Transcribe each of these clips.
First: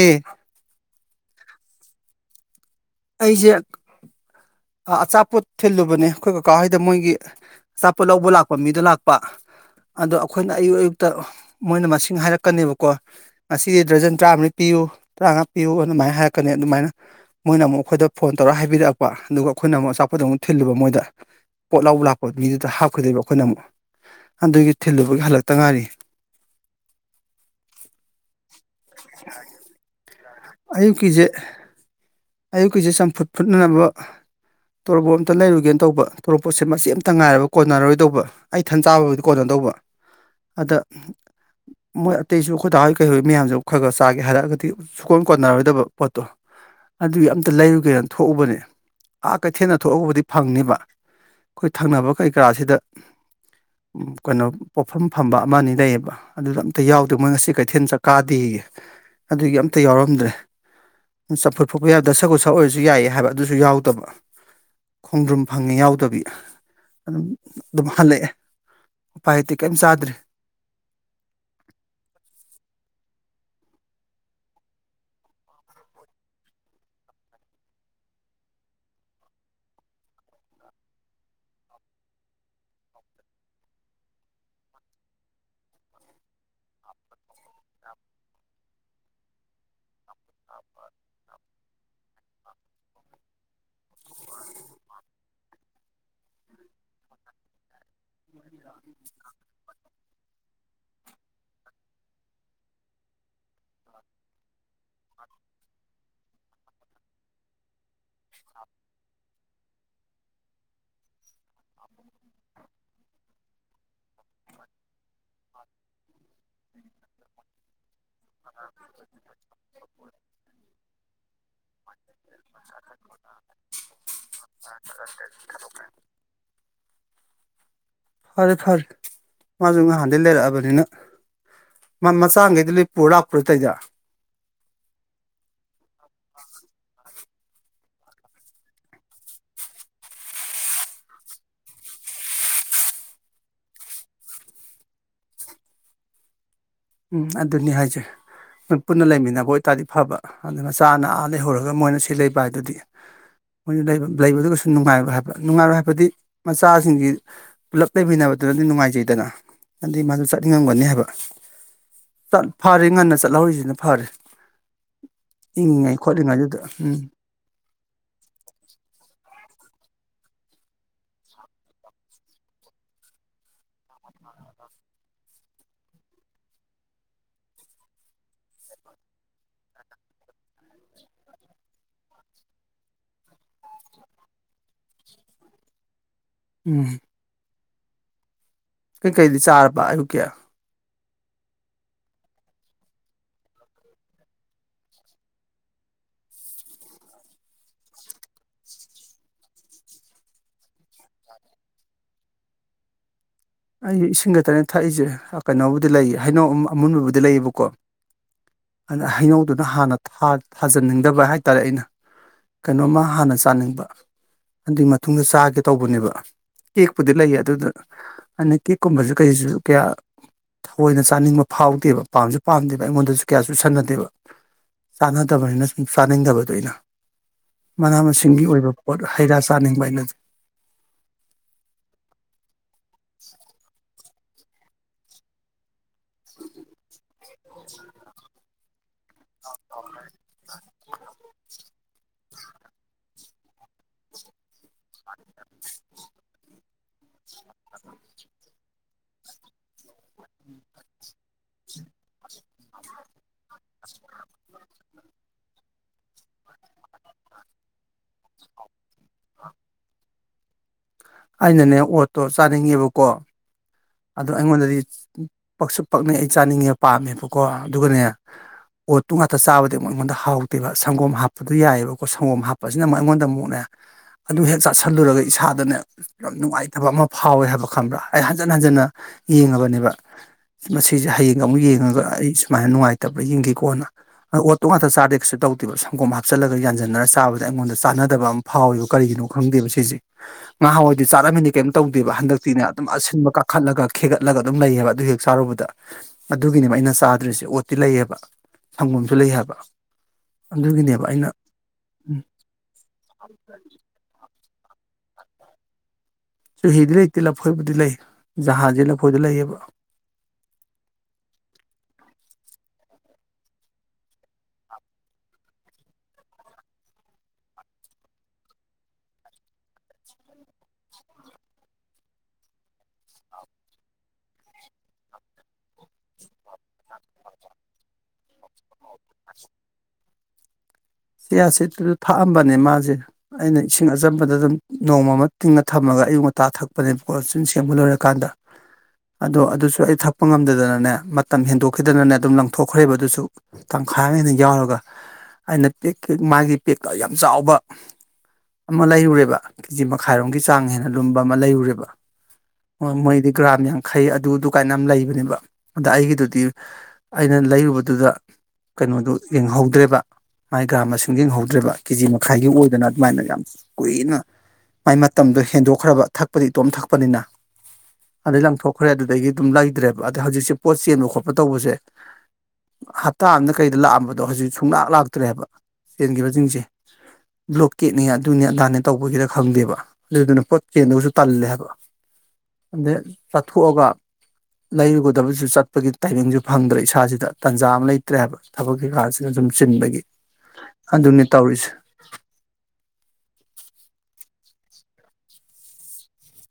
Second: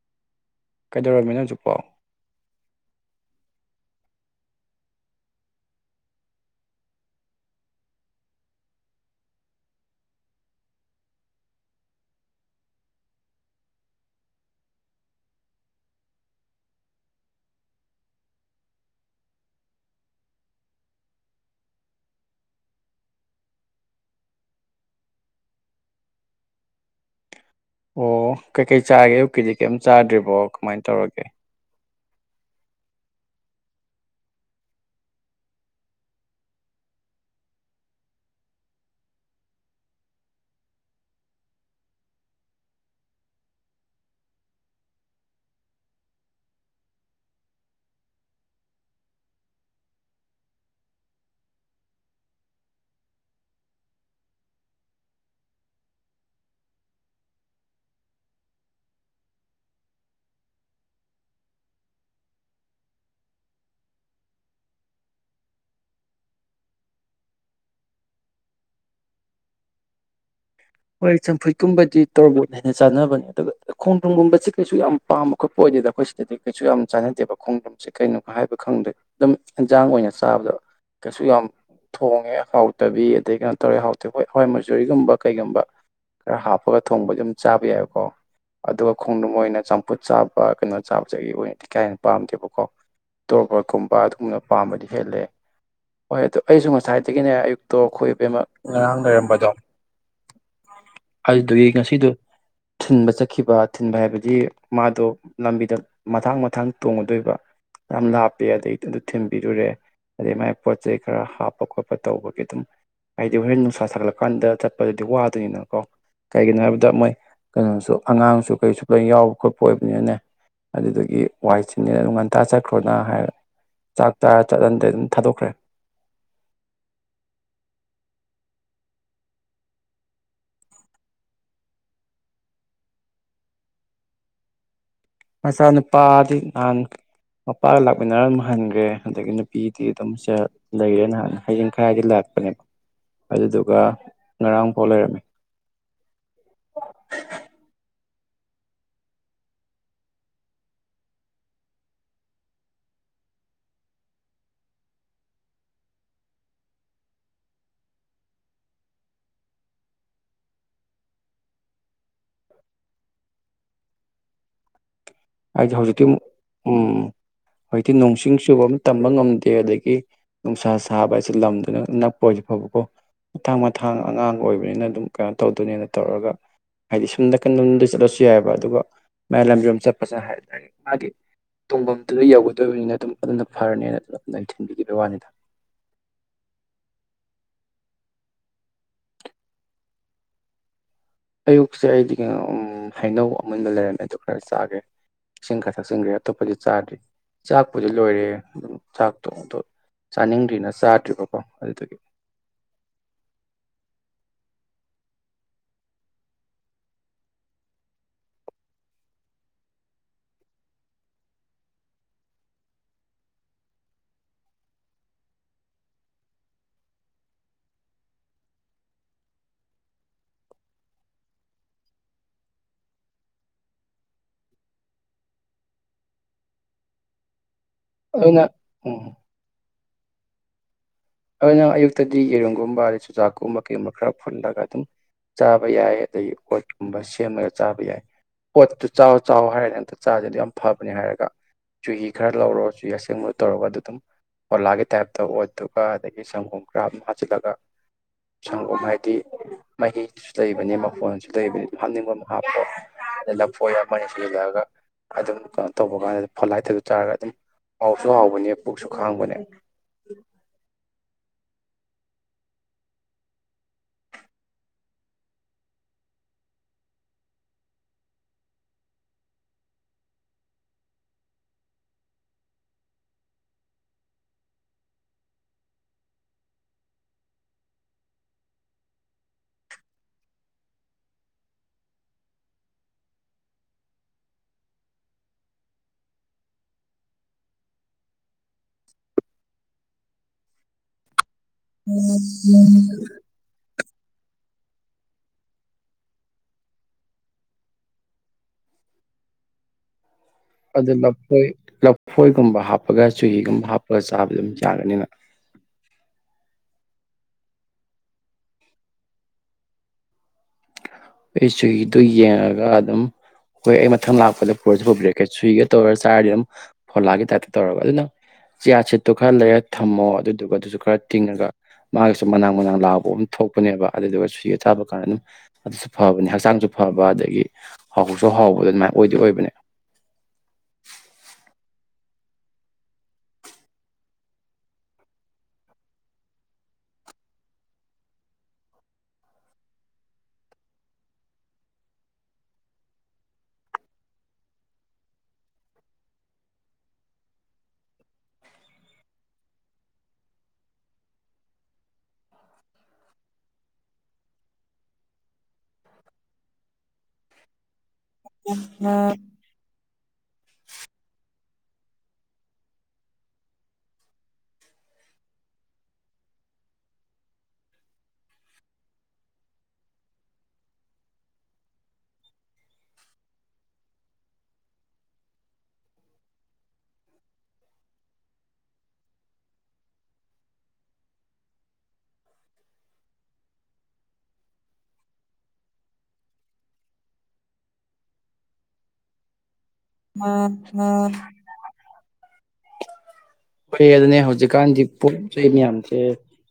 ꯑꯦ ꯀꯩꯗꯧꯔꯝꯃꯤꯅꯣ ꯍꯧꯖꯤꯛꯄꯣ ꯑꯩꯁꯦ ꯑꯆꯥꯄꯣꯠ ꯊꯤꯜꯂꯨꯕꯅꯦ ꯑꯩꯈꯣꯏ ꯀꯀꯥ ꯍꯣꯏꯗ ꯃꯣꯏꯒꯤ ꯑꯆꯥꯄꯣꯠ ꯂꯧꯕ ꯂꯥꯛꯄ ꯃꯤꯗꯣ ꯂꯥꯛꯄ ꯑꯗꯣ ꯑꯩꯈꯣꯏꯅ ꯑꯌꯨꯛ ꯑꯌꯨꯛꯇ ꯃꯣꯏꯅ ꯃꯁꯤꯡ ꯍꯥꯏꯔꯛꯀꯅꯦꯕꯀꯣ ꯉꯁꯤꯗꯤ ꯗꯔꯖꯟ ꯇꯔꯥꯃꯔꯤ ꯄꯤꯌꯨ ꯇꯔꯥꯉꯥ ꯄꯤꯌꯨ ꯑꯗꯨꯃꯥꯏ ꯍꯥꯏꯔꯛꯀꯅꯤ ꯑꯗꯨꯃꯥꯏꯅ ꯃꯣꯏꯅ ꯑꯃꯨꯛ ꯑꯩꯈꯣꯏꯗ ꯐꯣꯟ ꯇꯧꯔ ꯍꯥꯏꯕꯤꯔꯛꯄ ꯑꯗꯨꯒ ꯑꯩꯈꯣꯏꯅ ꯑꯃꯨꯛ ꯑꯆꯥꯄꯣꯠꯇꯣ ꯑꯃꯨꯛ ꯊꯤꯜꯂꯨꯕ ꯃꯣꯏꯗ ꯄꯣꯠ ꯂꯧꯕ ꯂꯥꯛꯄ ꯃꯤꯗꯨꯗ ꯍꯥꯞꯈꯤꯗꯣꯏꯕ ꯑꯩꯈꯣꯏꯅ ꯑꯃꯨꯛ ꯑꯗꯨꯒꯤ ꯊꯤꯜꯂꯨꯕꯒꯤ ꯍꯜꯂꯛꯇꯥ ꯉꯥꯏꯔꯤ ꯑꯣ ꯀꯩ ꯀꯩ ꯆꯥꯔꯥꯒꯦ ꯑꯌꯨꯛꯀꯤꯗꯤ ꯀꯩꯝ ꯆꯥꯗ꯭ꯔꯤꯕ ꯑꯌꯨꯛꯀꯤꯖꯦ ꯑꯌꯨꯛꯀꯤꯖꯦ ꯆꯝꯐꯨꯠ ꯐꯨꯠꯅꯅꯕ ꯇꯣꯔꯣꯕꯣꯠ ꯑꯝꯇꯥ ꯂꯩꯔꯨꯒꯦꯅ ꯇꯧꯕ ꯇꯣꯔꯣꯄꯣꯠꯁꯦ ꯃꯆꯦꯝꯇꯥ ꯉꯥꯏꯔꯕ ꯀꯣꯟꯅꯔꯣꯏꯗꯧꯕ ꯑꯩ ꯊꯟ ꯆꯥꯕꯑꯣꯏꯗꯤ ꯀꯣꯟꯗꯧꯕ ꯑꯗꯥ ꯃꯣꯏ ꯑꯇꯩꯁꯨ ꯑꯩꯈꯣꯏ ꯗꯥ ꯍꯣꯏ ꯀꯩꯍꯣꯏ ꯃꯌꯥꯝꯁꯨ ꯈꯥꯒꯥ ꯆꯥꯒꯦ ꯍꯥꯏꯔꯛꯑꯒꯗꯤ ꯁꯨꯀꯣꯟ ꯀꯣꯟꯅꯔꯣꯏꯗꯕ ꯄꯣꯠꯇꯣ ꯑꯗꯨꯒꯤ ꯑꯃꯇꯥ ꯂꯩꯔꯨꯒꯦꯅ ꯊꯣꯛꯎꯕꯅꯦ ꯑꯥ ꯀꯩꯊꯦꯟꯗ ꯊꯣꯛꯑꯥꯕꯨꯗꯤ ꯐꯪꯅꯤꯕ ꯑꯩꯈꯣꯏ ꯊꯪꯅꯕ ꯀꯩ ꯀꯥꯁꯤꯗ ꯎꯝ ꯀꯩꯅꯣ ꯄꯣꯛꯐꯝ ꯐꯝꯕ ꯑꯃꯥ ꯑꯅꯤ ꯂꯩꯌꯦꯕ ꯑꯗꯨꯗ ꯑꯝꯇꯥ ꯌꯥꯎꯗ ꯃꯣꯏ ꯉꯁꯤ ꯀꯩꯊꯦꯜ ꯆꯠ ꯀꯥꯗꯦꯌꯦ ꯑꯗꯨꯒꯤ ꯑꯝꯇꯥ ꯌꯥꯎꯔꯝꯗ꯭ꯔꯦ ꯆꯝꯐꯨꯠ ꯐꯨꯠꯄ ꯌꯥꯕ ꯗꯁꯥ ꯀꯨꯁꯥ ꯑꯣꯏꯔꯁꯨ ꯌꯥꯏꯌꯦ ꯍꯥꯏꯕ ꯑꯗꯨꯁꯨ ꯌꯥꯎꯗꯕ ꯈꯣꯡꯗ꯭ꯔꯨꯝ ꯐꯪꯉꯤ ꯌꯥꯎꯗꯕꯤ ꯑꯗꯨꯝ ꯑꯗꯨꯝ ꯍꯜꯂꯛꯑꯦ ꯎꯄꯥꯏ ꯂꯩꯇꯦ ꯀꯩꯝ ꯆꯥꯗ꯭ꯔꯤ ꯍꯣꯏ ꯆꯝꯐꯨꯠꯀꯨꯝꯕꯗꯤ ꯇꯣꯔꯣꯕꯣꯠꯅ ꯍꯦꯟꯅ ꯆꯥꯅꯕꯅꯦ ꯑꯗꯨꯒ ꯈꯣꯡꯗ꯭ꯔꯨꯝ ꯒꯨꯝꯕꯖꯦ ꯀꯩꯁꯨ ꯌꯥꯝ ꯄꯥꯝꯕ ꯈꯣꯠꯄ ꯑꯣꯏꯗꯦꯗ ꯑꯩꯈꯣꯏ ꯁꯤꯗꯗꯤ ꯀꯩꯁꯨ ꯌꯥꯝ ꯆꯥꯟꯅꯗꯦꯕ ꯈꯣꯡꯗ꯭ꯔꯨꯝ ꯁꯤ ꯀꯩꯅꯣ ꯍꯥꯏꯕ ꯈꯪꯗꯦ ꯑꯗꯨꯝ ꯑꯦꯟꯖꯥꯡ ꯑꯣꯏꯅ ꯆꯥꯕꯗ ꯀꯩꯁꯨ ꯌꯥꯝ ꯊꯣꯡꯉꯦ ꯍꯥꯎꯇꯕꯤ ꯑꯗꯩ ꯀꯩꯅꯣ ꯇꯧꯔꯦ ꯍꯥꯎꯇꯦ ꯍꯣꯏ ꯍꯋꯥꯏ ꯃꯖꯨꯔꯤꯒꯨꯝꯕ ꯀꯩꯒꯨꯝꯕ ꯈꯔꯥ ꯍꯥꯞꯄꯒ ꯊꯣꯡꯕꯗꯤ ꯑꯗꯨꯝ ꯆꯥꯕ ꯌꯥꯏꯕꯀꯣ ꯑꯗꯨꯒ ꯈꯣꯡꯗ꯭ꯔꯨꯝ ꯑꯣꯏꯅ ꯆꯝ ꯐꯨꯠ ꯆꯥꯕ ꯀꯩꯅꯣ ꯆꯥꯕꯁꯦ ꯑꯩꯒꯤ ꯑꯣꯏꯅꯗꯤ ꯀꯥ ꯍꯦꯟꯅ ꯄꯥꯝꯗꯦꯕꯀꯣ ꯇꯣꯔꯣꯕꯣꯠꯀꯨꯝꯕ ꯑꯗꯨꯒꯨꯝꯅ ꯄꯥꯝꯕꯗꯤ ꯍꯦꯜꯂꯦ ꯍꯣꯏ ꯑꯗꯨ ꯑꯩꯁꯨ ꯉꯁꯥꯏꯗꯒꯤꯅꯦ ꯑꯌꯨꯛꯇꯣ ꯑꯩꯈꯣꯏ ꯏꯕꯦꯝꯃꯥ ꯉꯔꯥꯡ ꯂꯩꯔꯝꯕꯗꯣ ꯑꯗꯨꯗꯨꯒꯤ ꯉꯁꯤꯗꯣ ꯊꯤꯟꯕ ꯆꯠꯈꯤꯕ ꯊꯤꯟꯕ ꯍꯥꯏꯕꯗꯤ ꯃꯥꯗꯣ ꯂꯝꯕꯤꯗ ꯃꯊꯥꯡ ꯃꯊꯥꯡ ꯇꯣꯡꯉꯨꯗꯣꯏꯕ ꯌꯥꯝ ꯂꯥꯞꯄꯦ ꯑꯗꯩꯗꯨꯗ ꯊꯤꯟꯕꯤꯔꯨꯔꯦ ꯑꯗꯩ ꯃꯥꯏ ꯄꯣꯠ ꯆꯩ ꯈꯔꯥ ꯍꯥꯞꯄ ꯈꯣꯠꯄ ꯇꯧꯕꯒꯤ ꯑꯗꯨꯝ ꯍꯥꯏꯗꯤ ꯍꯣꯔꯦꯟ ꯅꯨꯡꯁꯥ ꯁꯥꯒꯠꯂꯛꯀꯥꯟꯗ ꯆꯠꯄꯗꯨꯗꯤ ꯋꯥꯗꯣꯏꯅꯤꯅ ꯀꯣ ꯀꯩꯒꯤꯅꯣ ꯍꯥꯏꯕꯗ ꯃꯣꯏ ꯀꯩꯅꯣꯁꯨ ꯑꯉꯥꯡꯁꯨ ꯀꯩꯁꯨ ꯂꯣꯏ ꯌꯥꯎꯕ ꯈꯣꯠꯄ ꯑꯣꯏꯕꯅꯤꯅꯅꯦ ꯑꯗꯨꯗꯒꯤ ꯋꯥꯏꯆꯤꯟꯅꯦꯅ ꯑꯗꯨꯝ ꯉꯟꯇꯥ ꯆꯠꯈ꯭ꯔꯣꯅ ꯍꯥꯏꯔꯥ ꯆꯥꯛ ꯆꯥꯔ ꯆꯠꯂꯟꯗꯦ ꯑꯗꯨꯝ ꯊꯥꯗꯣꯛꯈ꯭ꯔꯦ ꯐꯔꯦ ꯐꯔꯦ ꯃꯥꯖꯨ ꯉꯍꯥꯟꯗꯩ ꯂꯩꯔꯛꯑꯕꯅꯤꯅ ꯃꯥ ꯃꯆꯥꯒꯩꯗꯣ ꯂꯣꯏ ꯄꯨꯨꯔꯥ ꯂꯥꯛꯄ꯭ꯔꯣ ꯇꯧꯏꯗꯣ ꯃꯆꯥ ꯅꯨꯨꯄꯥꯗꯤ ꯉꯍꯥꯟ ꯃꯄꯥꯒ ꯂꯥꯛꯃꯤꯟꯅꯔ ꯑꯗꯨꯝ ꯍꯟꯒ꯭ꯔꯦ ꯑꯗꯒꯤ ꯅꯨꯄꯤꯗꯤ ꯑꯗꯨꯝ ꯆꯥ ꯂꯩꯔꯦ ꯅ ꯍꯌꯦꯡ ꯈꯥꯏꯗꯤ ꯂꯥꯛꯄꯅꯦ ꯑꯗꯨꯗꯨꯒ ꯉꯔꯥꯡ ꯐꯥꯎ ꯂꯩꯔꯝꯃꯤ ꯎꯝ ꯑꯗꯨꯅꯤ ꯍꯥꯏꯖꯥꯦ ꯄꯨꯟꯅ ꯂꯩꯃꯤꯟꯅꯕ ꯑꯣꯏꯇꯥꯔꯗꯤ ꯐꯕ ꯑꯗꯨ ꯃꯆꯥꯅ ꯑ ꯂꯩꯍꯧꯔꯒ ꯃꯣꯏꯅ ꯁꯤ ꯂꯩꯕ ꯍꯥꯏꯗꯨꯗꯤ ꯃꯣꯏꯅ ꯂꯩꯕ ꯂꯩꯕꯗꯨ ꯒꯩꯁꯨ ꯅꯨꯡꯉꯥꯏꯔꯣꯏ ꯍꯥꯏꯕ ꯅꯨꯡꯉꯥꯏꯔꯣꯏ ꯍꯥꯏꯕꯗꯤ ꯃꯆꯥꯁꯤꯡꯒꯤ ꯄꯨꯜꯂꯞ ꯂꯩꯃꯤꯟꯅꯕꯗꯨꯅꯗꯤ ꯅꯨꯡꯉꯥꯏꯖꯩꯗꯅ ꯑꯗꯤ ꯃꯥꯁꯨ ꯆꯠꯅꯤꯡꯉꯝꯒꯅꯤ ꯍꯥꯏꯕ ꯇꯠ ꯐꯔꯦ ꯉꯟꯅ ꯆꯠꯍꯧꯔꯤꯁꯤꯅ ꯐꯔꯦ ꯍꯥꯏꯗꯤ ꯏꯪꯉꯤꯉꯩ ꯍꯧꯖꯤꯛꯇꯤ ꯈꯣꯠꯂꯤꯉꯩꯗꯨꯗ ꯎꯝ ꯍꯧꯖꯤꯛꯇꯤ ꯅꯣꯡꯁꯤꯡ ꯆꯨꯕ ꯑꯃ ꯇꯝꯕ ꯉꯝꯗꯦ ꯑꯗꯒꯤ ꯅꯨꯡꯁꯥ ꯁꯥꯕ ꯍꯥꯏꯁꯦ ꯂꯝꯗꯨꯅ ꯅꯛꯄ ꯍꯥꯏꯗꯤ ꯐꯕꯀꯣ ꯃꯊꯥꯡ ꯃꯊꯥꯡ ꯑꯉꯥꯡ ꯑꯣꯏꯕꯅꯤꯅ ꯑꯗꯨꯝ ꯀꯩꯅꯣ ꯇꯧꯗꯣꯏꯅꯦꯅ ꯇꯧꯔꯒ ꯍꯥꯏꯗꯤ ꯁꯨꯝ ꯅꯥꯀꯟꯂꯣꯝꯗ ꯆꯠꯂꯁꯨ ꯌꯥꯏꯑꯕ ꯑꯗꯨꯒ ꯃꯌꯤꯏ ꯂꯝꯕꯤꯔꯣꯝ ꯆꯠꯄꯁꯦ ꯍꯥꯏ ꯍꯥꯏ ꯍꯥꯏꯗꯤ ꯇꯣꯡꯕꯝꯗꯨꯗ ꯌꯧꯒꯗꯣꯏꯕꯅꯤꯅ ꯑꯗꯨꯝ ꯑꯗꯨꯅ ꯐꯔꯅꯦꯅ ꯑꯗꯥꯏ ꯊꯤꯟꯕꯤꯈꯤꯕꯩ ꯋꯥꯅꯦꯗ ꯎꯝ ꯀꯩ ꯀꯩꯗꯤ ꯆꯥꯔꯕ ꯑꯌꯨꯛꯀꯤ ꯑꯌꯨꯛꯁꯦ ꯑꯩꯗꯤ ꯀꯩꯅꯣ ꯎꯝ ꯍꯩꯅꯧ ꯑꯃꯨꯟꯕ ꯂꯩꯔꯝꯃꯦ ꯑꯗꯨ ꯈꯔ ꯆꯥꯒꯔꯦ ꯏꯁꯤꯡ ꯈꯔꯥ ꯊꯛꯆꯤꯟꯈꯔꯦ ꯑꯇꯣꯞꯄꯗꯤ ꯆꯥꯗꯔꯤ ꯆꯥꯛꯄꯨꯗꯤ ꯂꯣꯏꯔꯦ ꯑꯗꯨꯝ ꯆꯥꯛꯇꯣ ꯑꯗꯣ ꯆꯥꯅꯤꯡꯗ꯭ꯔꯤꯅ ꯆꯥꯗ꯭ꯔꯤꯕꯀꯣ ꯑꯗꯨꯒꯤ ꯑꯩ ꯏꯁꯤꯡꯒ ꯇꯅꯦ ꯊꯛꯏꯖꯦ ꯑ ꯀꯩꯅꯣꯕꯨꯗꯤ ꯂꯩ ꯍꯩꯅꯧ ꯑꯃꯨꯟꯕꯕꯨꯗꯤ ꯂꯩꯌꯦꯕꯀꯣ ꯑꯗ ꯍꯩꯅꯧꯗꯨꯅ ꯍꯥꯟꯅ ꯊꯥ ꯊꯥꯖꯟꯅꯤꯡꯗꯕ ꯍꯥꯏꯇꯥꯔꯦ ꯑꯩꯅ ꯀꯩꯅꯣꯝꯃ ꯍꯥꯟꯅ ꯆꯥꯅꯤꯡꯕ ꯑꯗꯨꯏ ꯃꯇꯨꯡꯗ ꯆꯥꯒꯦ ꯇꯧꯕꯅꯦꯕ ꯀꯦꯛꯄꯨꯗꯤ ꯂꯩꯌꯦ ꯑꯗꯨꯗ ꯑꯅ ꯀꯦꯛꯀꯨꯝꯕꯁꯨ ꯀꯩꯁꯨ ꯀꯌꯥ ꯊꯑꯣꯏꯅ ꯆꯥꯅꯤꯡꯕ ꯐꯥꯎꯗꯦꯕ ꯄꯥꯝꯁꯨ ꯄꯥꯝꯗꯦꯕ ꯑꯩꯉꯣꯟꯗꯁꯨ ꯀꯌꯥ ꯆꯨꯁꯟꯅꯗꯦꯕ ꯆꯥꯅꯗꯕꯅꯤꯅ ꯁꯨꯝ ꯆꯥꯅꯤꯡꯗꯕꯗꯣ ꯑꯩꯅ ꯃꯅꯥ ꯑꯗꯨꯅ ꯃꯁꯤꯡꯒꯤ ꯑꯣꯏꯕ ꯄꯣꯠ ꯎꯝ ꯍꯩ ꯔꯥ ꯆꯥꯅꯤꯡꯕ ꯑꯩꯅꯖꯨ ꯑꯗꯨ ꯅꯪ ꯑꯌꯨꯛꯇꯗꯤ ꯌꯦꯔꯨꯝꯒꯨꯝꯕ ꯑꯗꯩ ꯆꯨꯖꯥꯛꯀꯨꯝꯕ ꯀꯩꯒꯨꯝꯕ ꯈꯔ ꯐꯨꯜꯂꯒ ꯑꯗꯨꯝ ꯆꯥꯕ ꯌꯥꯏ ꯑꯗꯒꯤ ꯑꯣꯏꯀꯨꯝꯕ ꯁꯦꯝ ꯂꯩꯔ ꯆꯥꯕ ꯌꯥꯏ ꯄꯣꯠꯇꯨ ꯆꯥꯎ ꯆꯥꯎ ꯍꯥꯏꯔꯅꯦ ꯑꯝꯇ ꯆꯥꯗꯦ ꯑꯗꯨꯛꯌꯥꯝ ꯐꯕꯅꯦ ꯍꯥꯏꯔꯒ ꯆꯨꯍꯤ ꯈꯔ ꯂꯧꯔꯣ ꯆꯨꯍꯤ ꯑꯁꯦꯡꯕꯗꯨ ꯇꯧꯔꯒ ꯑꯗꯨ ꯑꯗꯨꯝ ꯑꯣꯂꯥꯒꯤ ꯇꯥꯏꯞꯇ ꯑꯣꯠꯇꯨꯒ ꯑꯗꯒꯤ ꯁꯪꯒꯣꯝ ꯀꯔꯥ ꯍꯥꯞ ꯍꯥꯞꯆꯤꯜꯂꯒ ꯁꯪꯒꯣꯝ ꯍꯥꯏꯗꯤ ꯃꯍꯤꯗꯁꯨ ꯂꯩꯕꯅꯤ ꯃꯐꯣꯟꯁꯨ ꯂꯩꯕꯅꯤ ꯑꯗꯨꯝ ꯍꯥꯞꯅꯤꯡꯕ ꯑꯃ ꯍꯥꯞꯄꯣ ꯑꯂꯛ ꯐꯣꯢ ꯑꯃ ꯍꯦꯛ ꯁꯤꯖꯤꯟꯂꯒ ꯑꯗꯨꯝ ꯀꯩꯅꯣ [unintelligible] ꯐꯣꯂꯥꯏ ꯇꯥꯏꯄꯇꯥ ꯆꯥꯔ ꯑꯗꯨꯝ ꯍꯥꯎꯁꯨ ꯍꯥꯎꯕꯅꯦ ꯄꯨꯛꯁꯨ ꯈꯥꯡꯕꯅꯦ ꯑꯩꯅꯅꯦ ꯑꯣꯠꯇꯣ ꯆꯥꯅꯤꯡꯉꯦꯕꯀꯣ ꯑꯗꯣ ꯑꯩꯉꯣꯟꯗꯗꯤ ꯄꯛꯁꯨ ꯄꯛꯅꯩ ꯑꯩ ꯆꯥꯅꯤꯡꯉꯦ ꯄꯥꯝꯃꯦꯕꯀꯣ ꯑꯗꯨꯒꯅꯦ ꯑꯣꯠꯇꯨ ꯉꯥꯛꯇ ꯆꯥꯕꯗꯤ ꯑꯃꯨꯛ ꯑꯩꯉꯣꯟꯗ ꯍꯥꯎꯇꯦꯕ ꯁꯪꯒꯣꯝ ꯍꯥꯞꯄꯗꯨ ꯌꯥꯏꯕꯀꯣ ꯁꯪꯒꯣꯝ ꯍꯥꯞꯄꯁꯤꯅ ꯑꯃꯨꯛ ꯑꯩꯉꯣꯟꯗ ꯑꯃꯨꯛꯅꯦ ꯑꯗꯨ ꯍꯦꯛ ꯆꯥꯥꯁꯜꯂꯨꯔꯒ ꯏꯁꯥꯗꯅꯦ ꯌꯥꯝ ꯅꯨꯡꯉꯥꯏꯇꯕ ꯑꯃ ꯐꯥꯎꯋꯦ ꯍꯥꯏꯕ ꯈꯪꯕ꯭ꯔꯥ ꯑꯩ ꯍꯟꯖꯟ ꯖꯟ ꯍꯟꯖꯟꯅ ꯌꯦꯡꯉꯕꯅꯦꯕ ꯃꯁꯤꯁꯦ ꯍꯌꯦꯡ ꯑꯃꯨꯛ ꯌꯦꯡꯉꯒ ꯑꯩ ꯁꯨꯃꯥꯏꯅ ꯅꯨꯡꯉꯥꯏꯇꯕ꯭ꯔꯥ ꯌꯦꯡꯒꯦꯀꯣꯅ ꯑꯥ ꯑꯣꯠꯇꯣ ꯉꯥꯛꯇ ꯆꯥꯗꯤ ꯀꯩꯁꯨ ꯇꯧꯗꯦꯕ ꯁꯪꯒꯣꯝ ꯍꯥꯞꯆꯜꯂꯒ ꯌꯥꯟꯖꯤꯟꯅꯔ ꯆꯥꯕꯗ ꯑꯩꯉꯣꯟꯗ ꯆꯥꯟꯅꯗꯕ ꯑꯃ ꯐꯥꯎꯋꯦꯕ ꯀꯔꯤꯒꯤꯅꯣ ꯈꯪꯗꯦꯕ ꯁꯤꯖꯦ ꯉꯥꯍꯥꯋꯥꯏꯗꯤ ꯆꯥꯔꯝꯃꯤꯅꯤ ꯀꯩꯝ ꯇꯧꯗꯦꯕ ꯍꯟꯗꯛꯇꯤꯅꯦ ꯑꯗꯨꯝ ꯑꯁꯤꯟꯕ ꯀꯥꯈꯠꯂꯒ ꯈꯦꯒꯠꯂꯒ ꯑꯗꯨꯝ ꯂꯩꯌꯦꯕ ꯑꯗꯨ ꯍꯦꯛ ꯆꯥꯔꯨꯕꯗ ꯑꯗꯨꯒꯤꯅꯦꯕ ꯑꯩꯅ ꯆꯥꯗ꯭ꯔꯤꯁꯦ ꯑꯣꯠꯇꯤ ꯂꯩꯌꯦꯕ ꯁꯪꯒꯣꯝꯁꯨ ꯂꯩ ꯍꯥꯏꯕ ꯑꯗꯨ ꯑꯗꯨꯒꯤꯅꯦꯕ ꯑꯩꯅ ꯂꯐꯣꯏ ꯎꯝ ꯂꯐꯣꯏꯒꯨꯝꯕ ꯍꯥꯞꯄꯒ ꯆꯨꯍꯤꯒꯨꯝꯕ ꯍꯥꯞꯄꯒ ꯆꯥꯕ ꯑꯗꯨꯝ ꯌꯥꯔꯅꯤꯅ ꯆꯨꯍꯤꯗꯤ ꯂꯩꯇꯦ ꯂꯐꯣꯏꯕꯨꯗꯤ ꯂꯩ ꯖꯍꯥꯥꯖꯤ ꯂꯐꯣꯏꯗꯨ ꯂꯩꯌꯦꯕ ꯑꯩ ꯆꯨꯍꯤꯗꯨ ꯌꯦꯡꯉꯒ ꯑꯗꯨꯝ ꯍꯣꯏ ꯑꯩ ꯃꯊꯪ ꯂꯥꯛꯄꯗ ꯄꯔꯖꯨ ꯄꯨꯕꯤꯔꯛꯀꯦ ꯆꯨꯏꯍꯤꯒ ꯇꯧꯔ ꯆꯥꯔꯗꯤ ꯑꯗꯨꯝ ꯐꯣꯂꯥꯒꯤ ꯇꯥꯏꯞꯇ ꯇꯧꯔꯒ ꯑꯗꯨ ꯅꯪ ꯆꯤꯌꯥ ꯁꯤꯠꯇꯣ ꯈꯔ ꯂꯩꯔ ꯊꯝꯃꯣ ꯑꯗꯨꯗꯨꯒ ꯑꯗꯨꯁꯨ ꯈꯔ ꯇꯤꯡꯉꯒ ꯃꯥꯒꯁꯨ ꯃꯅꯥꯟ ꯃꯅꯥꯟ ꯂꯥꯎꯕ ꯑꯃ ꯊꯣꯛꯄꯅꯦꯕ ꯑꯗꯨꯗꯨꯒ ꯆꯨꯏꯍꯤꯒ ꯆꯥꯕ ꯀꯥꯟꯗ ꯑꯗꯨꯝ ꯑꯗꯨꯁꯨ ꯐꯕꯅꯦ ꯍꯛꯆꯥꯡꯁꯨ ꯐꯕ ꯑꯗꯒꯤ ꯍꯥꯎꯁꯨ ꯍꯥꯎꯕꯗ ꯑꯗꯨꯃꯥꯏꯅ ꯑꯣꯏꯗꯤ ꯑꯣꯏꯕꯅꯦ ꯆꯤꯑꯥ ꯁꯤꯠꯇꯨꯁꯨ ꯊꯥꯛꯑꯝꯕꯅꯦ ꯃꯥꯁꯦ ꯑꯩꯅ ꯏꯁꯤꯡ ꯑꯆꯝꯕꯗ ꯑꯗꯨꯝ ꯅꯣꯡꯃ ꯑꯃ ꯇꯤꯡꯉ ꯊꯝꯃꯒ ꯑꯌꯨꯛ ꯉꯥꯟꯇꯥ ꯊꯛꯄꯅꯦꯕꯀꯣ ꯆꯤꯟ ꯁꯦꯝꯕ ꯂꯣꯏꯔ ꯀꯥꯟꯗ ꯑꯗꯣ ꯑꯗꯨꯁꯨ ꯑꯩ ꯊꯛꯄ ꯉꯝꯗꯗꯅꯅꯦ ꯃꯇꯝ ꯍꯦꯟꯗꯣꯛꯈꯤꯗꯅꯅꯦ ꯑꯗꯨꯝ ꯂꯪꯊꯣꯛꯈ꯭ꯔꯦꯕ ꯑꯗꯨꯁꯨ ꯇꯪꯈꯥꯏꯃ ꯍꯦꯟꯅ ꯌꯥꯎꯔꯒ ꯑꯩꯅ ꯄꯤꯛ ꯄꯤꯛ ꯃꯥꯒꯤ ꯄꯦꯛꯇ ꯌꯥꯝ ꯆꯥꯎꯕ ꯑꯃ ꯂꯩꯔꯨꯔꯦꯕ ꯀꯦꯖꯤ ꯃꯈꯥꯏꯔꯣꯝꯒꯤ ꯆꯥꯡ ꯍꯦꯟꯅ ꯂꯨꯝꯕ ꯑꯃ ꯂꯩꯔꯨꯔꯦꯕ ꯃꯣꯏ ꯃꯣꯏꯗꯤ ꯒ꯭ꯔꯥꯝ ꯌꯥꯡꯈꯩ ꯑꯗꯨ ꯑꯗꯨꯀꯥꯏꯅ ꯌꯥꯝ ꯂꯩꯕꯅꯦꯕ ꯑꯗ ꯑꯩꯒꯤꯗꯨꯗꯤ ꯑꯩꯅ ꯂꯩꯔꯨꯕꯗꯨꯗ ꯀꯩꯅꯣꯗꯨ ꯌꯦꯡꯍꯧꯗ꯭ꯔꯦꯕ ꯃꯥꯏ ꯒ꯭ꯔꯥꯝ ꯃꯁꯤꯡ ꯌꯦꯡꯍꯧꯗ꯭ꯔꯦꯕ ꯀꯦꯖꯤ ꯃꯈꯥꯏꯒꯤ ꯑꯣꯏꯗꯅ ꯑꯗꯨꯃꯥꯏꯅ ꯌꯥꯝ ꯀꯨꯏꯅ ꯃꯥꯏ ꯃꯇꯝꯗꯣ ꯍꯦꯟꯗꯣꯛꯈ꯭ꯔꯕ ꯊꯛꯄꯗꯤ ꯏꯇꯣꯝ ꯊꯛꯄꯅꯤꯅ ꯑꯗꯩ ꯂꯪꯊꯣꯛꯈ꯭ꯔꯦ ꯑꯗꯨꯗꯒꯤ ꯑꯗꯨꯝ ꯂꯩꯇꯗ꯭ꯔꯦꯕ ꯑꯗꯩ ꯍꯧꯖꯤꯛꯁꯦ ꯄꯣꯠ ꯆꯦꯟꯕ ꯈꯣꯠꯄ ꯇꯧꯕꯁꯦ ꯍꯞꯇꯥ ꯑꯃꯗ ꯀꯩꯗ ꯂꯥꯛꯑꯝꯕꯗꯣ ꯍꯧꯖꯤꯛ ꯁꯨꯡꯂꯥꯛ ꯂꯥꯛꯇ꯭ꯔꯦ ꯍꯥꯏꯕ ꯆꯦꯟꯈꯤꯕꯁꯤꯡꯁꯦ ꯕ꯭ꯂꯣꯀꯦꯠꯅꯦ ꯑꯗꯨꯅꯦ ꯑꯗꯥꯅꯦ ꯇꯧꯕꯒꯤꯔ ꯈꯪꯗꯦꯕ ꯑꯗꯨꯗꯨꯅ ꯄꯣꯠ ꯆꯦꯟꯗꯧꯁꯨ ꯇꯜꯂꯦ ꯍꯥꯏꯕ ꯑꯗꯩ ꯆꯥꯊꯣꯛꯑꯒ ꯂꯩꯔꯨꯒꯗꯕꯁꯨ ꯆꯠꯄꯒꯤ ꯇꯥꯏꯃꯤꯡꯁꯨ ꯐꯪꯗ꯭ꯔꯦ ꯏꯁꯥꯁꯤꯗ ꯇꯥꯟꯖꯥ ꯑꯃ ꯂꯩꯇ꯭ꯔꯦ ꯍꯥꯏꯕ ꯊꯕꯛ ꯀꯩꯀꯥꯁꯤꯅ ꯁꯨꯝ ꯆꯤꯟꯕꯒꯤ [inaudible] ꯑꯗꯨꯅꯦ ꯇꯧꯔꯤꯁꯦ ꯐꯦꯜꯅꯦ ꯍꯧꯖꯤꯛꯀꯥꯟꯗꯤ ꯄꯣꯠ ꯆꯩ ꯃꯌꯥꯝꯁꯦ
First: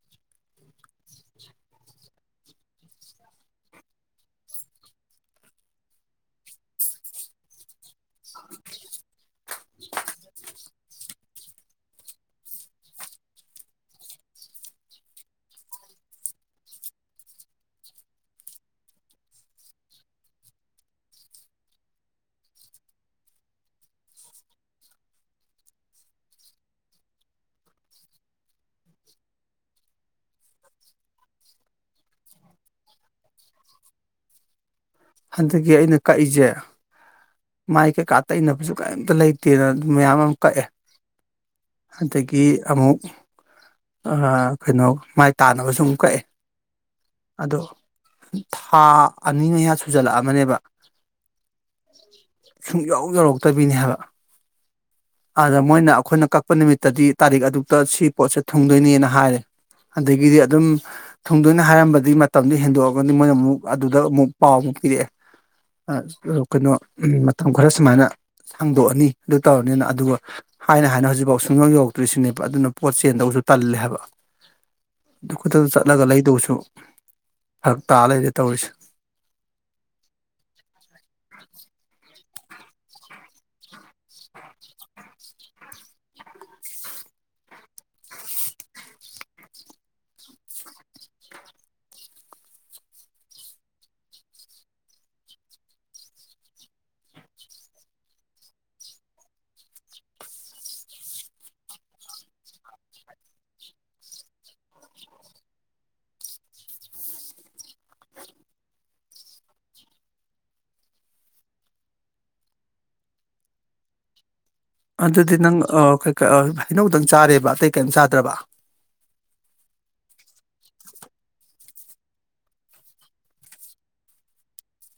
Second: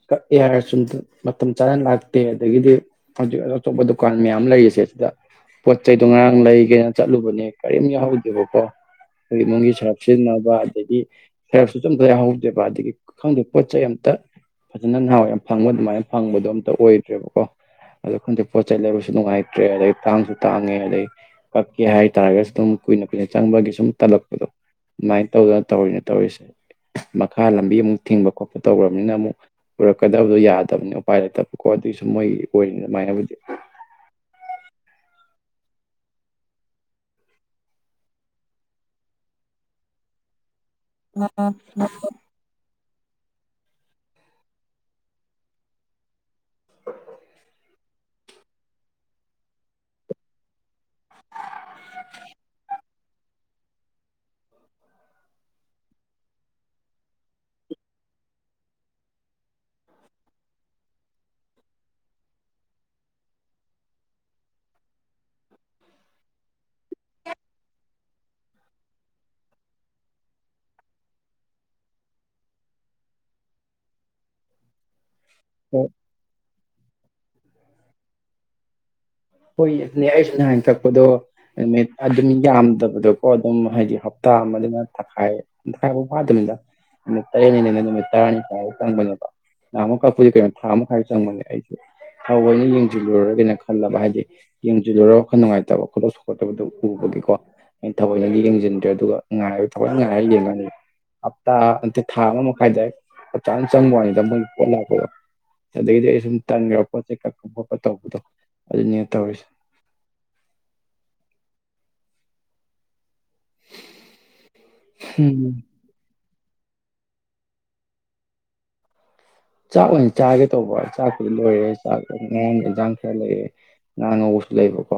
ꯀꯛꯑꯦ ꯍꯥꯏꯔꯁꯨ ꯁꯨꯝ ꯃꯇꯝ ꯆꯥꯅ ꯂꯥꯛꯇꯦ ꯑꯗꯒꯤꯗꯤ ꯍꯧꯖꯤꯛ ꯑꯗꯨ ꯑꯇꯣꯞꯄ ꯗꯨꯀꯥꯟ ꯃꯌꯥꯝ ꯂꯩꯔꯤꯁꯦ ꯑꯗꯨꯗ ꯄꯣꯠ ꯆꯩꯗꯣ ꯉꯔꯥꯡ ꯂꯩꯒꯦꯅ ꯆꯠꯂꯨꯕꯅꯦ ꯀꯔꯤꯝ ꯌꯥꯎꯍꯧꯗꯦꯕꯀꯣ ꯑꯩꯈꯣꯏ ꯏꯃꯨꯡꯒꯤ ꯁꯔꯞ ꯁꯤꯖꯤꯟꯅꯕ ꯑꯗꯒꯤ ꯁꯔꯞꯁꯨ ꯑꯝꯇ ꯌꯥꯍꯧꯗꯦꯕ ꯑꯗꯒꯤ ꯈꯪꯗꯦ ꯄꯣꯠ ꯆꯩ ꯑꯝꯇ ꯐꯖꯅ ꯅꯍꯥꯟꯋꯥꯏ ꯌꯥꯝ ꯐꯪꯕ ꯑꯗꯨꯃꯥꯏꯅ ꯐꯪꯕꯗꯣ ꯑꯝꯇ ꯑꯣꯏꯗ꯭ꯔꯦꯕꯀꯣ ꯑꯗꯣ ꯈꯪꯗꯦ ꯄꯣꯠ ꯆꯩ ꯂꯩꯕꯁꯨ ꯅꯨꯡꯉꯥꯏꯇ꯭ꯔꯦ ꯑꯗꯩ ꯇꯥꯡꯁꯨ ꯇꯥꯡꯉꯦ ꯑꯗꯩ ꯀꯛꯀꯦ ꯍꯥꯏꯇꯥꯥꯔꯒꯁꯨ ꯑꯗꯨꯝ ꯀꯨꯏꯅ ꯀꯨꯏꯅ ꯆꯪꯕꯒꯤ ꯁꯨꯝ ꯇꯟꯂꯛꯄꯗꯣ ꯑꯗꯨꯃꯥꯏꯅ ꯇꯧꯗꯅ ꯇꯧꯔꯤꯅ ꯇꯧꯔꯤꯁꯦ ꯃꯈꯥ ꯂꯝꯕꯤ ꯑꯃꯨꯛ ꯊꯤꯡꯕ ꯈꯣꯠꯄ ꯇꯧꯈ꯭ꯔꯕꯅꯤꯅ ꯑꯃꯨꯛ ꯄꯨꯔꯛꯀꯗꯕꯗꯣ ꯌꯥꯗꯕꯅꯤ ꯎꯄꯥꯏ ꯂꯩꯇꯕꯀꯣ ꯑꯗꯨꯒꯤꯁꯨ ꯃꯣꯏ ꯑꯣꯏꯔꯤꯅꯤ ꯑꯗꯨꯃꯥꯏꯅꯕꯨꯗꯤ ꯍꯟꯗꯛꯀꯤ ꯑꯩꯅ ꯀꯛꯏꯖꯦ ꯃꯥꯏ ꯀꯩꯀꯥ ꯇꯩꯅꯕꯁꯨ ꯀꯩꯝꯇ ꯂꯩꯇꯦꯅ ꯑꯗꯨ ꯃꯌꯥꯝ ꯑꯃ ꯀꯛꯑꯦ [unintelligible] ꯒꯤ ꯑꯃꯨꯛ ꯑꯥ ꯀꯩꯅꯣ ꯃꯥꯏ ꯇꯥꯅꯕꯁꯨ ꯑꯃꯨꯛ ꯀꯛꯑꯦ ꯑꯗꯣ ꯊꯥ ꯑꯅꯤ ꯃꯌꯥ ꯁꯨ ꯁꯨꯖꯤꯜꯂꯛꯑꯃꯅꯤꯕ ꯁꯨꯡꯌꯧ ꯌꯧꯔꯛꯇꯕꯤꯅꯦ ꯍꯥꯏꯕ ꯑꯗ ꯃꯣꯏꯅ ꯑꯩꯈꯣꯏꯅ ꯀꯛꯄ ꯅꯨꯃꯤꯠꯇꯗꯤ ꯇꯥꯔꯤꯛ ꯑꯗꯨꯛꯇ ꯁꯤ ꯄꯣꯠꯁꯦ ꯊꯨꯡꯗꯣꯏꯅꯦꯅ ꯍꯥꯏꯔꯦ ꯑꯗꯒꯤꯗꯤ ꯑꯗꯨꯝ ꯊꯨꯡꯗꯣꯏꯅꯦ ꯍꯥꯏꯔꯝꯕꯗꯒꯤ ꯃꯇꯝꯗꯨ ꯍꯦꯟꯗꯣꯛꯑꯒꯗꯤ ꯃꯣꯏꯅ ꯑꯃꯨꯛ ꯑꯗꯨꯗ ꯑꯃꯨꯛ ꯄꯥꯎ ꯑꯃꯨꯛ ꯄꯤꯔꯛꯑꯦ ꯀꯩꯅꯣ ꯃꯇꯝ ꯈꯔ ꯁꯨꯃꯥꯏꯅ ꯁꯥꯡꯗꯣꯛꯑꯅꯤ ꯑꯗꯨ ꯇꯧꯔꯅꯤꯅ ꯑꯗꯨꯒ ꯍꯥꯏꯅ ꯍꯥꯏꯅ ꯍꯧꯖꯤꯛꯐꯥꯎ ꯁꯨꯡꯌꯧ ꯌꯧꯔꯛꯇ꯭ꯔꯤꯁꯤꯅꯦꯕ ꯑꯗꯨꯅ ꯄꯣꯠ ꯆꯦꯟꯗꯧꯁꯨ ꯇꯜꯂꯦ ꯍꯥꯏꯕ ꯑꯗꯨ ꯈꯨꯛꯇꯛꯇ ꯆꯠꯂꯒ ꯂꯩꯗꯧꯁꯨ ꯐꯔꯛ ꯇꯥ ꯂꯩꯔꯦ ꯇꯧꯔꯤꯁꯦ ꯍꯣꯏꯅꯦ ꯑꯩꯁꯨ ꯅꯍꯥꯟ ꯀꯛꯄꯗꯣ ꯅꯨꯃꯤꯠ ꯑꯗꯨꯝ ꯌꯥꯝꯗꯕꯗꯀꯣ ꯑꯗꯨꯝ ꯍꯥꯏꯗꯤ ꯍꯞꯇꯥ ꯑꯃꯗꯨꯅ ꯊꯥꯈꯥꯏ ꯥꯇꯪꯈꯥꯏ ꯐꯥꯎ ꯐꯥꯗꯕꯅꯤꯗ ꯅꯨꯃꯤꯠ ꯇꯔꯦꯠꯅꯤꯅ ꯅꯨꯃꯤꯠ ꯇꯔꯥꯅꯤ ꯐꯥꯎꯕꯥ ꯆꯪꯕꯅꯦꯕ ꯅꯍꯥꯃꯨꯛ ꯀꯛꯄꯁꯦ ꯀꯩꯅꯣ ꯊꯥ ꯑꯃ ꯃꯈꯥꯏ ꯆꯪꯕꯅꯦ ꯑꯩꯁꯦ ꯊꯧꯑꯣꯏꯅ ꯌꯦꯡꯁꯤꯜꯂꯨꯔꯒꯦꯅ ꯈꯜꯂꯕ ꯍꯥꯏ ꯌꯦꯡꯁꯤꯜꯂꯨꯔꯒ ꯈꯔ ꯅꯨꯡꯉꯥꯏꯇꯕ ꯈꯣꯏꯗꯧ ꯁꯥꯎꯒꯠꯇꯕꯗꯨ ꯎꯕꯒꯤꯀꯣ ꯑꯩ ꯊꯑꯣꯏꯅꯗꯤ ꯌꯦꯡꯁꯤꯟꯗ꯭ꯔꯦ ꯑꯗꯨꯒ ꯉꯥꯏꯔ ꯊꯋꯣꯏꯅ ꯉꯥꯏꯔ ꯌꯦꯡꯉꯅꯤ ꯍꯞꯇꯥ ꯅꯠꯇꯦ ꯊꯥ ꯑꯃ ꯃꯈꯥꯏ ꯗꯥꯏꯔꯦꯛ ꯆꯞ ꯆꯥꯅ ꯆꯪꯕ ꯋꯥꯅꯤꯗ ꯃꯣꯏ ꯄꯣꯠ ꯂꯥꯛꯄꯗꯣ ꯑꯗꯒꯤꯗꯤ ꯑꯩ ꯁꯨꯝ ꯇꯟꯈ꯭ꯔꯕ ꯄꯣꯠ ꯆꯩ ꯀꯛꯄ ꯈꯣꯠꯄ ꯇꯧꯕꯗꯣ ꯑꯗꯨꯅꯦ ꯇꯧꯔꯤꯁꯦ ꯑꯗꯨꯗꯤ ꯎꯝ ꯅꯪ ꯑ ꯀꯩ ꯀ ꯍꯩꯅꯧꯗꯪ ꯆꯥꯔꯦꯕ ꯑꯇꯩ ꯀꯦꯝ ꯆꯥꯗ꯭ꯔꯕ ꯆꯥꯛ ꯑꯣꯏꯅ ꯆꯥꯒꯦ ꯇꯧꯕ ꯆꯥꯛꯄꯨꯗꯤ ꯂꯣꯏꯔꯦ ꯆꯥꯛ ꯉꯔꯥꯡꯒꯤ ꯏꯟꯖꯥꯡ ꯈꯔ ꯂꯩꯌꯦ ꯉꯥꯥ ꯉꯧꯕꯁꯨ ꯂꯩꯕꯀꯣ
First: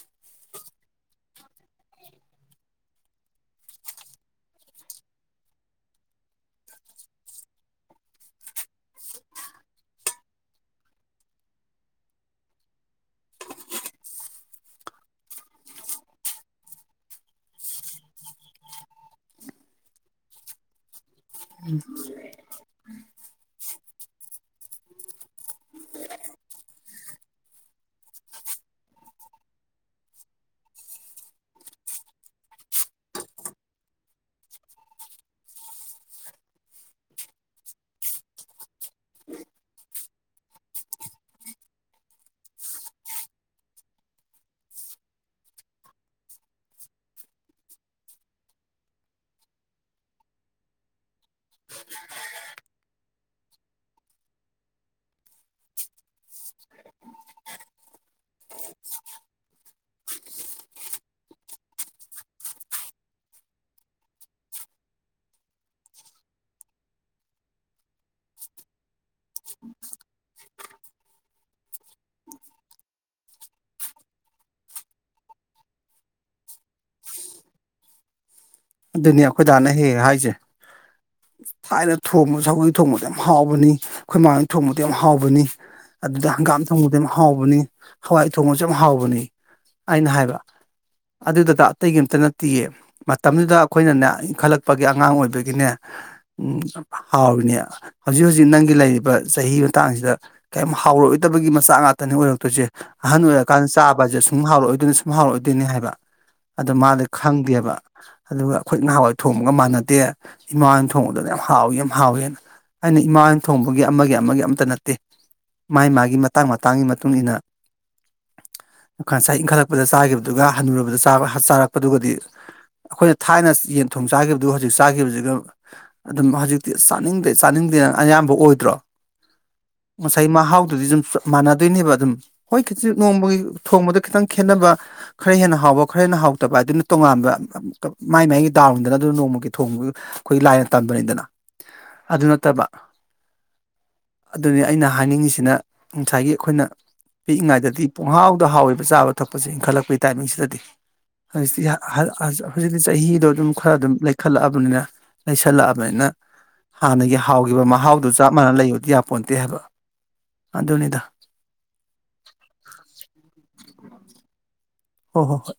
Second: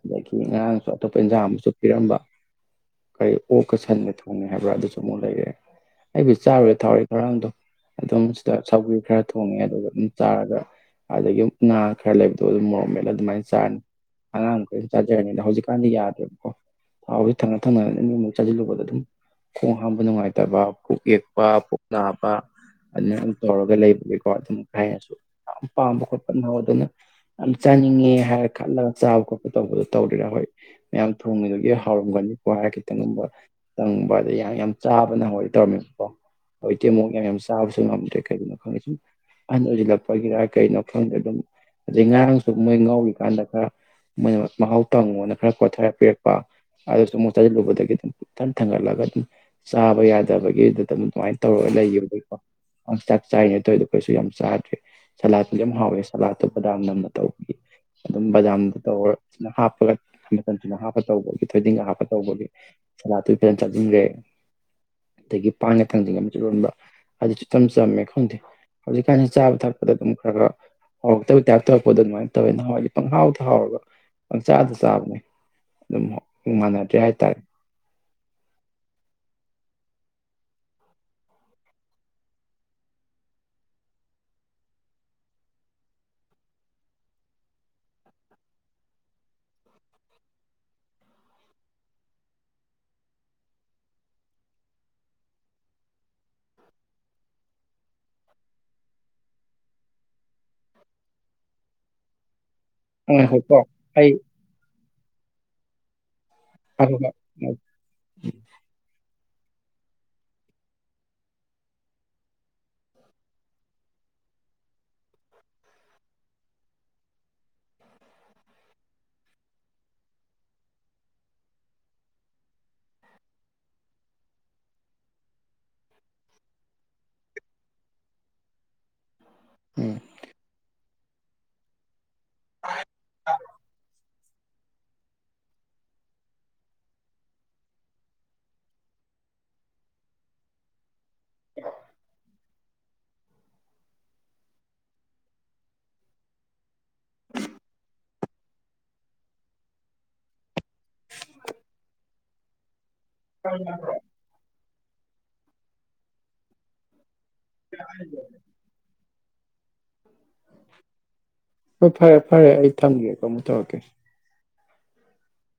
ꯑꯗꯒꯤ ꯉꯔꯥꯡꯁꯨ ꯑꯇꯣꯞꯄ ꯏꯟꯖꯥꯡ ꯑꯃꯁꯨ ꯄꯤꯔꯝꯕ ꯀꯔꯤ ꯑꯣꯛꯀ ꯁꯟꯒ ꯊꯣꯡꯉꯦ ꯍꯥꯏꯕ꯭ꯔꯥ ꯑꯗꯨꯁꯨ ꯑꯃꯨꯛ ꯂꯩꯔꯦ ꯑꯩꯕꯨ ꯆꯥꯔꯨꯔꯦ ꯊꯥꯔꯣꯏ ꯈꯔꯥ ꯑꯝꯗꯨꯝ ꯑꯗꯨꯝ ꯁꯧꯒ꯭ꯔꯤ ꯈꯔ ꯊꯣꯡꯉꯦ ꯑꯗꯨꯒ ꯑꯗꯨꯝ ꯆꯥꯔꯒ ꯑꯗꯒꯤ ꯉꯥ ꯈꯔ ꯂꯩꯕꯗꯣ ꯑꯗꯨ ꯃꯣꯔꯣꯛ ꯃꯦꯠꯂ ꯑꯗꯨꯃꯥꯏꯅ ꯆꯥꯔꯅꯤ ꯑꯉꯥꯡ ꯈꯣꯏꯅ ꯆꯥꯖꯔꯅꯤ ꯍꯧꯖꯤꯛꯀꯥꯟꯗꯤ ꯌꯥꯗ꯭ꯔꯦꯕꯀꯣ ꯊꯥꯎꯁꯦ ꯊꯪꯅ ꯊꯪꯅ ꯅꯦ ꯑꯅꯤꯃꯛ ꯆꯥꯖꯤꯜꯂꯨꯕꯗ ꯑꯗꯨꯝ ꯈꯣꯡ ꯍꯥꯝꯕ ꯅꯨꯡꯉꯥꯏꯇꯕ ꯄꯨꯛ ꯌꯦꯛꯄ ꯄꯨꯛ ꯅꯥꯕ ꯑꯗꯨꯅ ꯇꯧꯔꯒ ꯂꯩꯕꯒꯤꯀꯣ ꯑꯗꯨꯝ ꯍꯥꯏꯅꯁꯨ ꯌꯥꯝ ꯄꯥꯝꯕ ꯈꯣꯠꯄ ꯅꯥꯍꯋꯥꯏꯗꯧꯅ ꯌꯥꯝ ꯆꯥꯅꯤꯡꯉꯦ ꯍꯥꯏꯔ ꯈꯜꯂꯒ ꯆꯥꯕ ꯈꯣꯠꯄ ꯇꯧꯕꯗꯣ ꯇꯧꯗꯔꯦꯗ ꯑꯈꯣꯏ ꯃꯌꯥꯝ ꯊꯣꯡꯃꯤꯕꯥꯒꯤ ꯍꯥꯎꯔꯝꯒꯅꯤꯀꯣ ꯍꯥꯏꯔ ꯈꯤꯇꯪꯒꯨꯝꯕ ꯇꯪꯕ ꯑꯗ ꯌꯥꯝ ꯌꯥꯝ ꯆꯥꯕ ꯅꯍꯥꯋꯥꯏ ꯇꯧꯔꯝꯃꯦꯕꯀꯣ ꯍꯧꯖꯤꯛꯇꯤ ꯃꯨꯛ ꯌꯥꯝ ꯌꯥꯝ ꯆꯥꯕꯁꯨ ꯉꯝꯗ꯭ꯔꯦ ꯀꯩꯒꯤꯅꯣ ꯈꯪꯗꯦ ꯁꯨꯝ ꯑꯍꯟ ꯑꯣꯏꯖꯤꯜꯂꯛꯄꯒꯤꯔꯥ ꯀꯩꯅꯣ ꯈꯪꯗꯦ ꯑꯗꯨꯝ ꯑꯗꯩ ꯉꯔꯥꯡꯁꯨ ꯃꯣꯏ ꯉꯥꯎꯔꯤꯀꯥꯟꯗ ꯈꯔ ꯃꯣꯏꯅ ꯃꯍꯥꯎ ꯇꯪꯉꯣꯅ ꯈꯔ ꯀꯣꯊꯔ ꯄꯤꯔꯛꯄ ꯑꯗꯨ ꯁꯨꯃꯨꯛ ꯆꯥꯖꯤꯜꯂꯨꯕꯗꯒꯤ ꯑꯗꯨꯝ ꯄꯨꯛ ꯏꯊꯟ ꯊꯟꯒꯠꯂꯒ ꯆꯥꯕ ꯌꯥꯗꯕꯒꯤꯗꯨ ꯑꯗꯨ ꯑꯗꯨꯃꯥꯏꯅ ꯇꯧꯔꯒ ꯂꯩꯒꯤꯕꯒꯤꯀꯣ ꯆꯥꯛ ꯆꯥꯏꯔꯤꯅꯦ ꯇꯧꯔꯤꯗꯣ ꯇꯧꯢꯗꯣ ꯀꯩꯁꯨ ꯌꯥꯝ ꯆꯥꯗ꯭ꯔꯦ ꯁꯂꯥꯠꯄꯨꯗꯤ ꯌꯥꯝ ꯍꯥꯎꯋꯦ ꯁꯥꯂꯥꯠꯇꯣ ꯕꯗꯥꯝ ꯅꯝꯅ ꯇꯧꯕꯒꯤ ꯑꯗꯨꯝ ꯕꯗꯥꯝꯗꯣ ꯇꯧꯔꯒ ꯍꯥꯞꯄꯒ ꯃꯆꯜ ꯁꯨꯅ ꯍꯥꯞꯄ ꯇꯧꯕꯒꯤ ꯊꯣꯏꯗꯤꯡꯒ ꯍꯥꯞꯄ ꯇꯧꯕꯒꯤ ꯁꯂꯥꯠꯇꯨ ꯏꯇꯣꯟ ꯆꯥꯁꯤꯟꯒ꯭ꯔꯦ ꯑꯗꯒꯤ ꯄꯥꯟꯒ ꯊꯥꯡꯖꯤꯡꯒ ꯑꯃꯖꯤ ꯂꯣꯟꯕ ꯑꯗꯨ ꯏꯆꯝ ꯆꯝꯃꯦ ꯈꯪꯗꯦ ꯍꯧꯖꯤꯛꯀꯥꯟꯁꯤ ꯆꯥꯕ ꯊꯛꯄꯗ ꯑꯗꯨꯝ ꯈꯔ ꯈꯔ ꯍꯥꯎꯔꯛꯇꯕꯩ ꯇꯥꯏꯞ ꯇꯔꯛꯄꯗꯣ ꯑꯗꯨꯃꯥꯏꯅ ꯇꯧꯋꯦ ꯅꯍꯥꯟꯋꯥꯏꯗꯤ ꯄꯪꯍꯥꯎꯗ ꯍꯥꯎꯔꯒ ꯄꯪꯆꯥꯗ ꯆꯥꯕꯅꯦ ꯑꯗꯨꯝ ꯃꯥꯟꯅꯗ꯭ꯔꯦ ꯍꯥꯏꯇꯥꯔꯦ ꯑꯗꯨꯅꯤ ꯑꯩꯈꯣꯏ ꯗꯥ ꯅ ꯍꯦꯛ ꯍꯦꯛ ꯍꯥꯏꯁꯦ ꯊꯥꯏꯅ ꯊꯣꯡꯕ ꯁꯧꯒꯤ ꯊꯣꯡꯕꯗ ꯌꯥꯝ ꯍꯥꯎꯕꯅꯤ ꯑꯈꯣꯏꯃꯥꯍꯣꯏꯟ ꯊꯣꯡꯕꯗꯤ ꯌꯥꯝ ꯍꯥꯎꯕꯅꯤ꯫ ꯑꯗꯨꯗ ꯍꯪꯒꯥꯝ ꯊꯣꯡꯕꯗꯤ ꯌꯥꯝ ꯍꯥꯎꯕꯅꯤ ꯍꯋꯥꯏ ꯊꯣꯡꯕꯖꯨ ꯌꯥꯝ ꯍꯥꯎꯕꯅꯤ꯫ ꯑꯩꯅ ꯍꯥꯏꯕ ꯑꯗꯨ ꯗꯥꯗꯥ ꯑꯇꯩꯒꯤꯑꯝꯇ ꯅꯠꯇꯤꯌꯦ ꯃꯇꯝꯗꯨꯗ_ _ ꯈꯣꯏꯅꯅꯦ ꯏꯟꯈꯠꯂꯛꯄꯒꯤ ꯑꯉꯥꯡ ꯑꯣꯏꯕꯒꯤꯅꯦ ꯎꯝ ꯍꯥꯎꯔꯤꯅꯦ꯫ ꯍꯧꯖꯤꯛ ꯍꯧꯖꯤꯛ ꯅꯪꯒꯤ ꯂꯩꯔꯤꯕ ꯆꯍꯤ ꯃꯇꯥꯡꯖꯤꯗ ꯀꯩꯝ ꯍꯥꯎꯔꯛꯑꯣꯏꯗꯕꯒꯤ ꯃꯆꯥꯛ ꯉꯥꯛꯇꯅꯤ ꯑꯣꯏꯔꯛꯇꯣꯏꯖꯦ꯫ ꯑꯍꯅ ꯉꯥꯏꯈꯣꯀꯣ ꯑꯣꯏꯔꯀꯥꯟ ꯑꯩ ꯆꯥꯕꯖꯦ ꯁꯨ_ _ ꯁꯨꯝ ꯍꯥꯎꯔꯛꯑꯣꯏꯗꯣꯏꯅꯤ ꯁꯨꯝ ꯍꯥꯎꯔꯛꯑꯣꯏꯗꯣꯏꯅꯤ ꯍꯥꯏꯕ ꯑꯗꯣ ꯃꯥꯗꯤ ꯈꯪꯗꯦꯕ꯫ ꯑꯗꯨꯒ ꯑꯈꯣꯏ ꯅꯍꯥꯋꯥꯏ ꯊꯣꯡꯕꯒ ꯃꯥꯅꯗꯦ ꯏꯃꯥꯍꯣꯏꯅ ꯊꯣꯡꯕꯗꯨꯅ ꯌꯥꯝ ꯍꯥꯎꯋꯤ ꯌꯥꯝ ꯍꯥꯎꯋꯦꯅ꯫ ꯑꯩꯅ ꯏꯃꯥꯍꯣꯏꯟ ꯊꯣꯡꯕꯒꯤ ꯑꯃꯒꯤ ꯑꯃꯒꯤ ꯑꯝꯇ ꯅꯠꯇꯦ ꯃꯥꯥꯏ ꯃꯥꯒꯤ ꯃꯇꯥꯡ ꯃꯇꯥꯡꯒꯤ ꯃꯇꯨꯡ ꯏꯟꯅ_ _ [unintelligible] ꯏꯪꯈꯠꯂꯛꯄꯗ ꯆꯥꯒꯤꯕꯗꯨꯒ ꯍꯅꯨꯔꯕꯗ ꯆꯥꯕ ꯆꯥꯔꯛꯄꯗꯨꯒꯗꯤ_ _ ꯑꯈꯣꯏꯅ ꯊꯥꯏꯅ ꯌꯦꯟ ꯊꯣꯡ ꯆꯥꯒꯤꯕꯗꯨꯒ ꯍꯧꯖꯤꯛ ꯆꯥꯒꯤꯕꯖꯤꯒ_ _ ꯑꯗꯨꯝ ꯍꯖꯤꯛꯇꯤ ꯆꯥꯅꯤꯡꯗꯦ ꯆꯥꯅꯤꯡꯗꯦꯅ ꯑꯌꯥꯝꯕ ꯑꯣꯏꯗ꯭ꯔꯣ꯫ ꯎꯝ ꯉꯁꯥꯏ ꯃꯍꯥꯎꯗꯨꯗꯤ ꯗꯨꯝ ꯆꯄ ꯃꯥꯟꯅꯗꯣꯏꯅꯦꯕ ꯑꯗꯨꯝ꯫ ꯍꯣꯏ ꯈꯤꯖꯤꯛ ꯅꯣꯡꯃꯒꯤ ꯊꯣꯡꯕꯗ ꯈꯤꯇꯪ_ _ ꯈꯦꯠꯅꯕ ꯈꯔ ꯍꯦꯟꯅ ꯍꯥꯎꯕ ꯈꯔ ꯍꯦꯟꯅ ꯍꯥꯎꯇꯕ ꯍꯏꯗꯨꯅ ꯇꯣꯉꯥꯟꯕ ꯑ__ ꯀꯄ ꯃꯥꯏ ꯃꯥꯏꯒꯤ ꯗꯥꯎꯅꯤꯗꯅ ꯑꯗꯨ ꯅꯣꯡꯃꯒꯤ ꯊꯣꯡꯕꯗꯨ ꯈꯣꯏꯒꯤ ꯂꯥꯏꯅ ꯇꯝꯕꯅꯤꯗꯅ꯫ ꯑꯗꯨ ꯅꯠꯇꯕ_ _ ꯑꯗꯨꯅꯤ ꯑꯩꯅ ꯍꯥꯏꯅꯤꯡꯉꯤꯁꯤꯅ ꯉꯁꯥꯏꯒꯤ ꯑꯈꯣꯏꯅ_ _ ꯄꯤꯛꯏꯉꯩꯗꯗꯤ ꯄꯨꯡꯍꯥꯎꯗ ꯍꯥꯎꯋꯦꯕ ꯆꯥꯕ ꯊꯛꯄꯁꯦ ꯏꯟꯈꯠꯂꯛꯄꯩ ꯇꯥꯏꯃꯤꯡꯁꯤꯗꯗꯤ꯫ [unintelligible] ꯍꯨꯖꯤꯛꯇꯤ ꯆꯍꯤꯗꯣ ꯑꯗꯨꯝ ꯈꯔ ꯑꯗꯨꯝ ꯂꯩꯈꯠꯂꯛꯑꯕꯅꯤꯅ ꯂꯩꯁꯜꯂꯛꯑꯕꯅꯤꯅ_ _ ꯍꯥꯟꯅꯒꯤ ꯍꯥꯎꯒꯤꯕ ꯃꯍꯥꯎꯗꯨ ꯆꯞ ꯃꯥꯟꯅ ꯂꯩꯌꯨꯗꯤ ꯌꯥꯄꯣꯟꯇꯦ ꯍꯥꯏꯕ ꯑꯗꯨꯅꯤꯗ꯫ ꯍꯣꯏ ꯐꯔꯦ ꯐꯔꯦ ꯑꯩ ꯊꯝꯒꯦꯀꯣ ꯀꯃꯨꯛ ꯇꯧꯔꯛꯀꯦ꯫ ꯍꯣ- ꯍꯣ- ꯍꯣꯏ꯫